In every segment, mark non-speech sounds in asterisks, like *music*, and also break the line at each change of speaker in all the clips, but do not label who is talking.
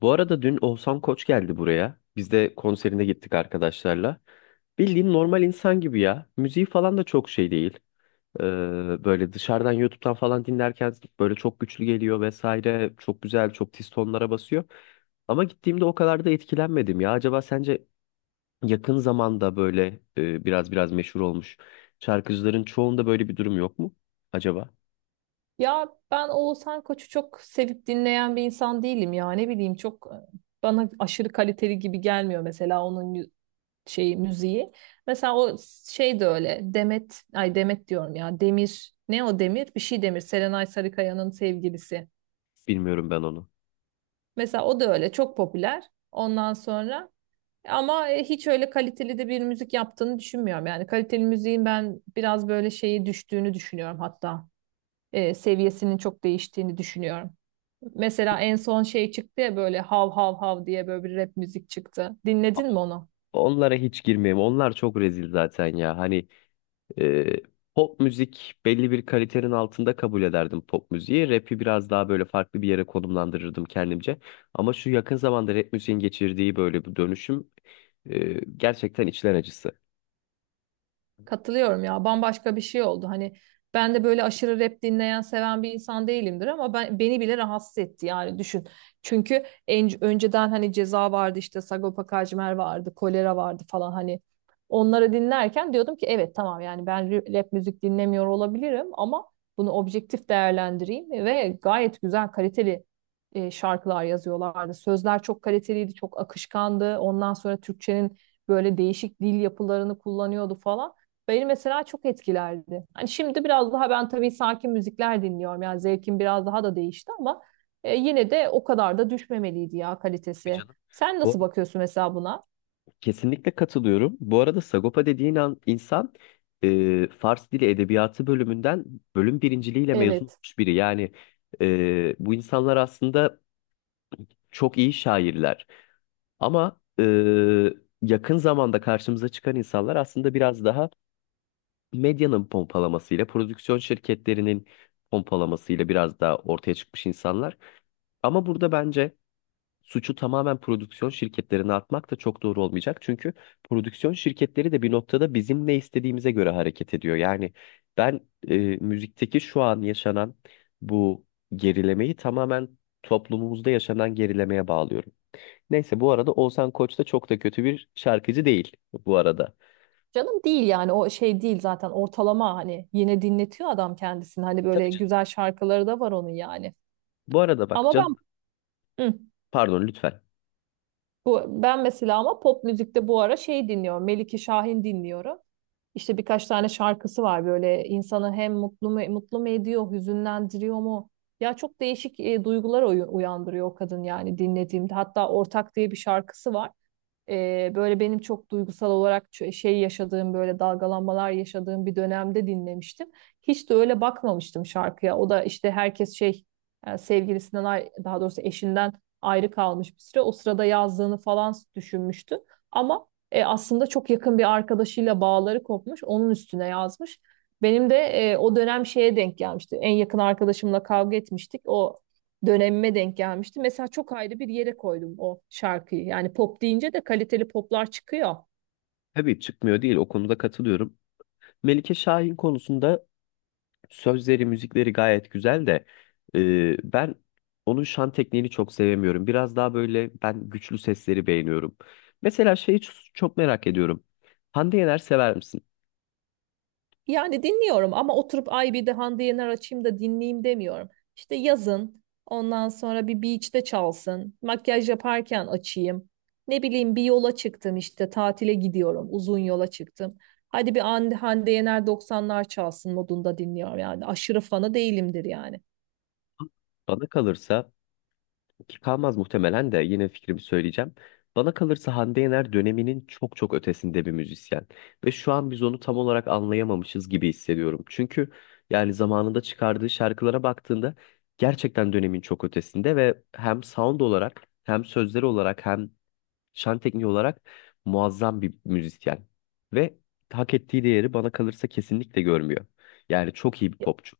Bu arada dün Oğuzhan Koç geldi buraya. Biz de konserine gittik arkadaşlarla. Bildiğin normal insan gibi ya. Müziği falan da çok şey değil. Böyle dışarıdan YouTube'dan falan dinlerken böyle çok güçlü geliyor vesaire. Çok güzel, çok tiz tonlara basıyor. Ama gittiğimde o kadar da etkilenmedim ya. Acaba sence yakın zamanda böyle biraz meşhur olmuş şarkıcıların çoğunda böyle bir durum yok mu? Acaba?
Ya ben Oğuzhan Koç'u çok sevip dinleyen bir insan değilim ya. Ne bileyim çok bana aşırı kaliteli gibi gelmiyor mesela onun şeyi müziği. Mesela o şey de öyle. Demet, ay Demet diyorum ya. Demir, ne o Demir? Bir şey Demir. Serenay Sarıkaya'nın sevgilisi.
Bilmiyorum ben onu.
Mesela o da öyle çok popüler. Ondan sonra ama hiç öyle kaliteli de bir müzik yaptığını düşünmüyorum. Yani kaliteli müziğin ben biraz böyle şeyi düştüğünü düşünüyorum hatta. Seviyesinin çok değiştiğini düşünüyorum. Mesela en son şey çıktı ya böyle hav hav hav diye böyle bir rap müzik çıktı. Dinledin mi onu?
Onlara hiç girmeyeyim. Onlar çok rezil zaten ya. Ee, Pop müzik belli bir kalitenin altında kabul ederdim pop müziği. Rap'i biraz daha böyle farklı bir yere konumlandırırdım kendimce. Ama şu yakın zamanda rap müziğin geçirdiği böyle bir dönüşüm gerçekten içler acısı.
Katılıyorum ya. Bambaşka bir şey oldu. Hani ben de böyle aşırı rap dinleyen, seven bir insan değilimdir ama ben beni bile rahatsız etti yani düşün. Çünkü önceden hani Ceza vardı, işte Sagopa Kajmer vardı, Kolera vardı falan. Hani onları dinlerken diyordum ki evet tamam, yani ben rap müzik dinlemiyor olabilirim ama bunu objektif değerlendireyim, ve gayet güzel kaliteli şarkılar yazıyorlardı. Sözler çok kaliteliydi, çok akışkandı. Ondan sonra Türkçenin böyle değişik dil yapılarını kullanıyordu falan. Beni mesela çok etkilerdi. Hani şimdi biraz daha ben tabii sakin müzikler dinliyorum. Yani zevkim biraz daha da değişti ama yine de o kadar da düşmemeliydi ya
Tabii
kalitesi.
canım.
Sen
Bu
nasıl
arada
bakıyorsun mesela buna?
kesinlikle katılıyorum. Bu arada Sagopa dediğin an, insan Fars Dili Edebiyatı bölümünden bölüm birinciliğiyle mezun
Evet.
olmuş biri. Yani bu insanlar aslında çok iyi şairler. Ama yakın zamanda karşımıza çıkan insanlar aslında biraz daha medyanın pompalamasıyla, prodüksiyon şirketlerinin pompalamasıyla biraz daha ortaya çıkmış insanlar. Ama burada bence suçu tamamen prodüksiyon şirketlerine atmak da çok doğru olmayacak. Çünkü prodüksiyon şirketleri de bir noktada bizim ne istediğimize göre hareket ediyor. Yani ben müzikteki şu an yaşanan bu gerilemeyi tamamen toplumumuzda yaşanan gerilemeye bağlıyorum. Neyse bu arada Oğuzhan Koç da çok da kötü bir şarkıcı değil bu arada.
Canım değil yani, o şey değil zaten, ortalama, hani yine dinletiyor adam kendisini. Hani
Tabii
böyle
canım.
güzel şarkıları da var onun yani.
Bu arada bak
Ama
canım,
ben hı,
pardon lütfen.
bu ben mesela, ama pop müzikte bu ara şey dinliyorum. Melike Şahin dinliyorum. İşte birkaç tane şarkısı var, böyle insanı hem mutlu mu, mutlu mu ediyor, hüzünlendiriyor mu? Ya çok değişik duygular uyandırıyor o kadın yani dinlediğimde. Hatta Ortak diye bir şarkısı var. Böyle benim çok duygusal olarak şey yaşadığım, böyle dalgalanmalar yaşadığım bir dönemde dinlemiştim. Hiç de öyle bakmamıştım şarkıya. O da işte herkes şey sevgilisinden daha doğrusu eşinden ayrı kalmış bir süre. O sırada yazdığını falan düşünmüştü. Ama aslında çok yakın bir arkadaşıyla bağları kopmuş. Onun üstüne yazmış. Benim de o dönem şeye denk gelmişti. En yakın arkadaşımla kavga etmiştik. O dönemime denk gelmişti. Mesela çok ayrı bir yere koydum o şarkıyı. Yani pop deyince de kaliteli poplar çıkıyor.
Tabii çıkmıyor değil, o konuda katılıyorum. Melike Şahin konusunda sözleri müzikleri gayet güzel de ben onun şan tekniğini çok sevemiyorum. Biraz daha böyle ben güçlü sesleri beğeniyorum. Mesela şeyi çok merak ediyorum. Hande Yener sever misin?
Yani dinliyorum ama oturup ay bir de Hande Yener açayım da dinleyeyim demiyorum. İşte yazın, ondan sonra bir beach'te çalsın, makyaj yaparken açayım. Ne bileyim, bir yola çıktım, işte tatile gidiyorum, uzun yola çıktım. Hadi bir Hande Yener doksanlar çalsın modunda dinliyorum yani. Aşırı fanı değilimdir yani.
Bana kalırsa, ki kalmaz muhtemelen, de yine fikrimi söyleyeceğim. Bana kalırsa Hande Yener döneminin çok ötesinde bir müzisyen. Ve şu an biz onu tam olarak anlayamamışız gibi hissediyorum. Çünkü yani zamanında çıkardığı şarkılara baktığında gerçekten dönemin çok ötesinde ve hem sound olarak hem sözleri olarak hem şan tekniği olarak muazzam bir müzisyen. Ve hak ettiği değeri bana kalırsa kesinlikle görmüyor. Yani çok iyi bir popçu.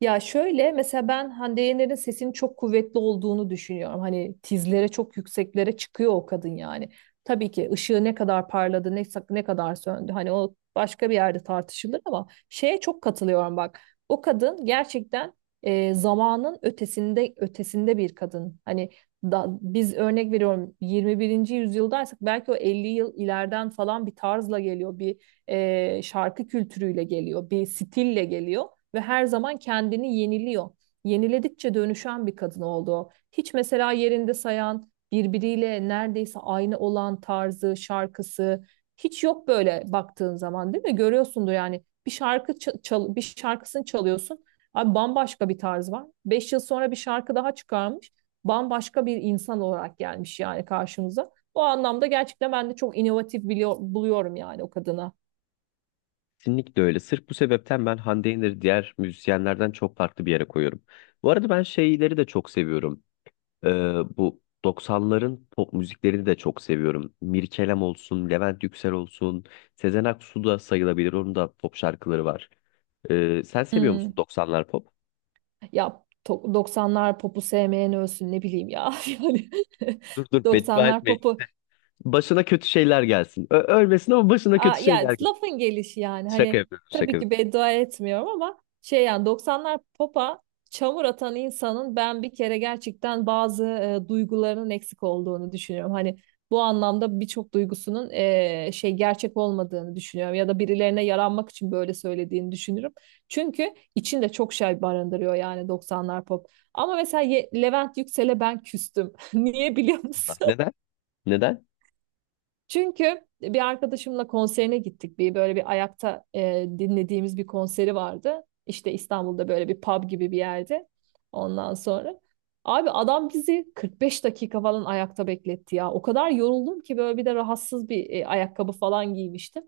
Ya şöyle, mesela ben Hande Yener'in sesinin çok kuvvetli olduğunu düşünüyorum. Hani tizlere, çok yükseklere çıkıyor o kadın yani. Tabii ki ışığı ne kadar parladı, ne kadar söndü, hani o başka bir yerde tartışılır, ama şeye çok katılıyorum bak. O kadın gerçekten zamanın ötesinde ötesinde bir kadın. Hani biz örnek veriyorum 21. yüzyıldaysak belki o 50 yıl ileriden falan bir tarzla geliyor. Bir şarkı kültürüyle geliyor, bir stille geliyor ve her zaman kendini yeniliyor. Yeniledikçe dönüşen bir kadın oldu o. Hiç mesela yerinde sayan, birbiriyle neredeyse aynı olan tarzı, şarkısı hiç yok böyle baktığın zaman, değil mi? Görüyorsundur yani, bir şarkı bir şarkısını çalıyorsun. Abi bambaşka bir tarz var. 5 yıl sonra bir şarkı daha çıkarmış. Bambaşka bir insan olarak gelmiş yani karşımıza. O anlamda gerçekten ben de çok inovatif biliyor, buluyorum yani o kadına.
Kesinlikle öyle. Sırf bu sebepten ben Hande Yener'i diğer müzisyenlerden çok farklı bir yere koyuyorum. Bu arada ben şeyleri de çok seviyorum. Ee, Bu 90'ların pop müziklerini de çok seviyorum. Mirkelam olsun, Levent Yüksel olsun, Sezen Aksu da sayılabilir. Onun da pop şarkıları var. Sen seviyor musun
Hmm.
90'lar pop?
Ya 90'lar popu sevmeyen ölsün, ne bileyim ya. *laughs* Yani
Dur beddua
doksanlar
etme.
popu.
Başına kötü şeyler gelsin. Ölmesin ama başına
Aa,
kötü
ya
şeyler gelsin.
lafın gelişi yani,
Şaka
hani
yapıyorum, şaka
tabii
yapıyorum.
ki beddua etmiyorum ama şey yani, 90'lar popa çamur atan insanın ben bir kere gerçekten bazı duygularının eksik olduğunu düşünüyorum. Hani bu anlamda birçok duygusunun şey gerçek olmadığını düşünüyorum, ya da birilerine yaranmak için böyle söylediğini düşünürüm. Çünkü içinde çok şey barındırıyor yani 90'lar pop. Ama mesela Levent Yüksel'e ben küstüm. *laughs* Niye biliyor
Allah.
musun?
Neden? Neden?
Çünkü bir arkadaşımla konserine gittik. Bir böyle bir ayakta dinlediğimiz bir konseri vardı. İşte İstanbul'da böyle bir pub gibi bir yerde. Ondan sonra abi adam bizi 45 dakika falan ayakta bekletti ya. O kadar yoruldum ki, böyle bir de rahatsız bir ayakkabı falan giymiştim.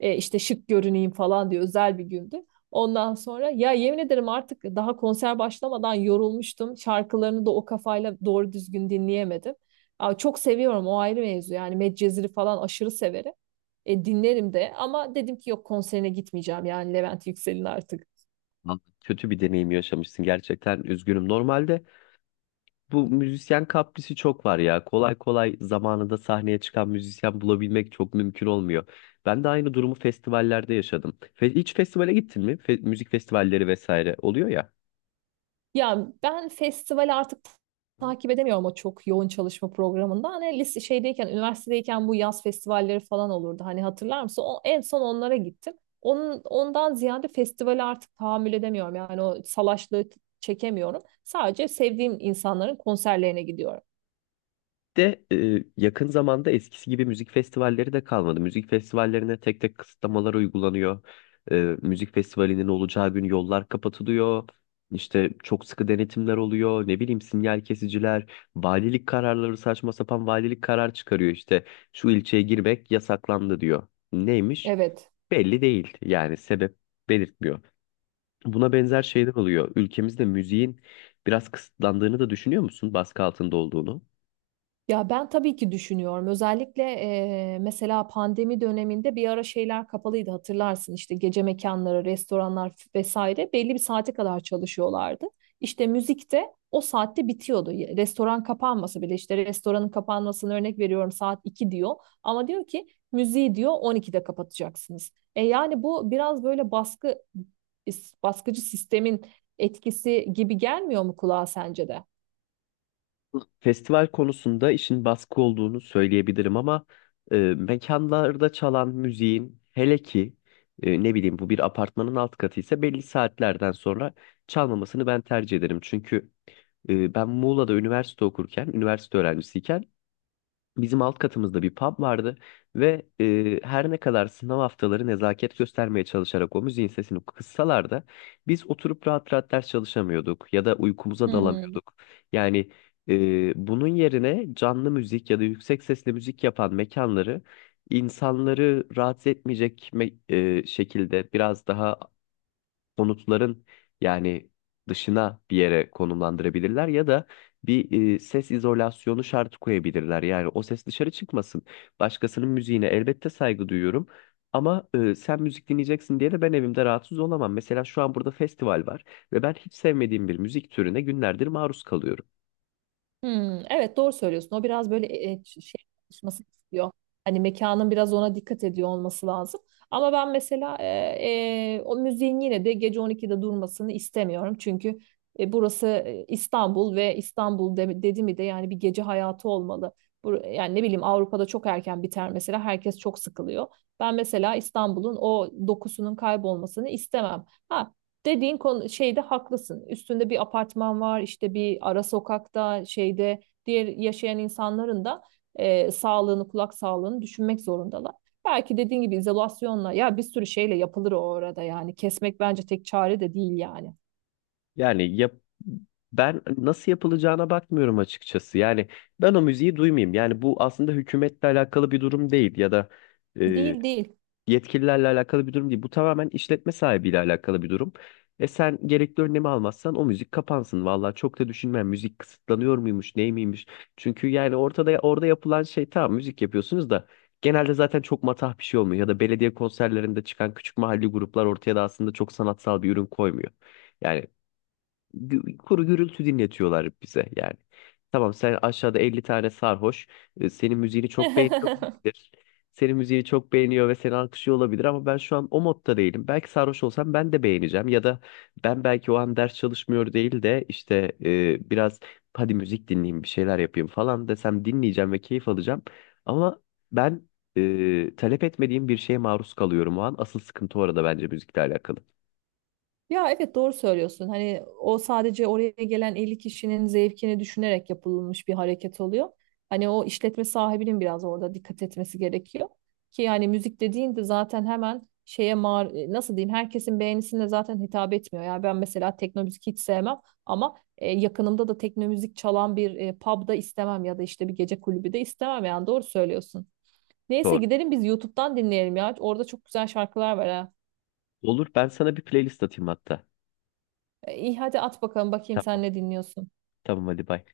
İşte şık görüneyim falan diye özel bir gündü. Ondan sonra ya yemin ederim artık daha konser başlamadan yorulmuştum. Şarkılarını da o kafayla doğru düzgün dinleyemedim. Aa, çok seviyorum, o ayrı mevzu yani, Medcezir'i falan aşırı severim. Dinlerim de, ama dedim ki yok, konserine gitmeyeceğim yani Levent Yüksel'in artık.
Lan, kötü bir deneyim yaşamışsın gerçekten. Üzgünüm. Normalde bu müzisyen kaprisi çok var ya. Kolay kolay zamanında sahneye çıkan müzisyen bulabilmek çok mümkün olmuyor. Ben de aynı durumu festivallerde yaşadım. Hiç festivale gittin mi? Müzik festivalleri vesaire oluyor ya.
Ya ben festival artık
Evet.
takip edemiyorum o çok yoğun çalışma programında. Hani lise şeydeyken, üniversitedeyken bu yaz festivalleri falan olurdu. Hani hatırlar mısın? O, en son onlara gittim. Ondan ziyade festivali artık tahammül edemiyorum. Yani o salaşlığı çekemiyorum. Sadece sevdiğim insanların konserlerine gidiyorum.
de yakın zamanda eskisi gibi müzik festivalleri de kalmadı. Müzik festivallerine tek tek kısıtlamalar uygulanıyor. E, Müzik festivalinin olacağı gün yollar kapatılıyor. İşte çok sıkı denetimler oluyor. Ne bileyim sinyal kesiciler, valilik kararları, saçma sapan valilik karar çıkarıyor işte. Şu ilçeye girmek yasaklandı diyor. Neymiş?
Evet.
Belli değil. Yani sebep belirtmiyor. Buna benzer şeyler oluyor. Ülkemizde müziğin biraz kısıtlandığını da düşünüyor musun? Baskı altında olduğunu.
Ya ben tabii ki düşünüyorum. Özellikle mesela pandemi döneminde bir ara şeyler kapalıydı, hatırlarsın. İşte gece mekanları, restoranlar vesaire belli bir saate kadar çalışıyorlardı. İşte müzik de o saatte bitiyordu. Restoran kapanmasa bile, işte restoranın kapanmasını örnek veriyorum, saat 2 diyor. Ama diyor ki müziği diyor 12'de kapatacaksınız. Yani bu biraz böyle baskıcı sistemin etkisi gibi gelmiyor mu kulağa, sence de?
Festival konusunda işin baskı olduğunu söyleyebilirim ama mekanlarda çalan müziğin hele ki ne bileyim bu bir apartmanın alt katı ise belli saatlerden sonra çalmamasını ben tercih ederim. Çünkü ben Muğla'da üniversite okurken, üniversite öğrencisiyken bizim alt katımızda bir pub vardı ve her ne kadar sınav haftaları nezaket göstermeye çalışarak o müziğin sesini kıssalar da biz oturup rahat rahat ders çalışamıyorduk ya da uykumuza dalamıyorduk. Yani bunun yerine canlı müzik ya da yüksek sesli müzik yapan mekanları, insanları rahatsız etmeyecek şekilde biraz daha konutların yani dışına bir yere konumlandırabilirler ya da bir ses izolasyonu şartı koyabilirler. Yani o ses dışarı çıkmasın. Başkasının müziğine elbette saygı duyuyorum. Ama sen müzik dinleyeceksin diye de ben evimde rahatsız olamam. Mesela şu an burada festival var ve ben hiç sevmediğim bir müzik türüne günlerdir maruz kalıyorum.
Hmm, evet doğru söylüyorsun. O biraz böyle şey çalışması istiyor. Hani mekanın biraz ona dikkat ediyor olması lazım. Ama ben mesela o müziğin yine de gece 12'de durmasını istemiyorum. Çünkü burası İstanbul, ve İstanbul dedi mi de yani bir gece hayatı olmalı. Bu yani, ne bileyim, Avrupa'da çok erken biter mesela, herkes çok sıkılıyor. Ben mesela İstanbul'un o dokusunun kaybolmasını istemem. Ha, dediğin konu şeyde haklısın. Üstünde bir apartman var, işte bir ara sokakta, şeyde diğer yaşayan insanların da sağlığını, kulak sağlığını düşünmek zorundalar. Belki dediğin gibi izolasyonla ya bir sürü şeyle yapılır o orada yani. Kesmek bence tek çare de değil yani.
Yani yap, ben nasıl yapılacağına bakmıyorum açıkçası. Yani ben o müziği duymayayım. Yani bu aslında hükümetle alakalı bir durum değil ya da
Değil değil.
yetkililerle alakalı bir durum değil. Bu tamamen işletme sahibiyle alakalı bir durum. E sen gerekli önlemi almazsan o müzik kapansın. Vallahi çok da düşünmem müzik kısıtlanıyor muymuş, ney miymiş? Çünkü yani ortada, orada yapılan şey, tamam müzik yapıyorsunuz da genelde zaten çok matah bir şey olmuyor ya da belediye konserlerinde çıkan küçük mahalli gruplar ortaya da aslında çok sanatsal bir ürün koymuyor. Yani kuru gürültü dinletiyorlar bize yani. Tamam sen aşağıda 50 tane sarhoş, senin müziğini çok beğeniyor
*laughs*
olabilir. Senin müziğini çok beğeniyor ve seni alkışlıyor olabilir ama ben şu an o modda değilim. Belki sarhoş olsam ben de beğeneceğim ya da ben belki o an ders çalışmıyor değil de işte biraz hadi müzik dinleyeyim bir şeyler yapayım falan desem dinleyeceğim ve keyif alacağım. Ama ben talep etmediğim bir şeye maruz kalıyorum o an. Asıl sıkıntı orada, bence müzikle alakalı.
Ya evet, doğru söylüyorsun. Hani o sadece oraya gelen 50 kişinin zevkini düşünerek yapılmış bir hareket oluyor. Hani o işletme sahibinin biraz orada dikkat etmesi gerekiyor. Ki yani müzik dediğinde zaten hemen şeye nasıl diyeyim, herkesin beğenisine zaten hitap etmiyor. Yani ben mesela tekno müzik hiç sevmem, ama yakınımda da tekno müzik çalan bir pub'da istemem, ya da işte bir gece kulübü de istemem, yani doğru söylüyorsun. Neyse,
Doğru.
gidelim biz YouTube'dan dinleyelim ya. Orada çok güzel şarkılar var ha.
Olur, ben sana bir playlist atayım hatta.
İyi, hadi at bakalım, bakayım
Tamam.
sen ne dinliyorsun.
Tamam hadi bay.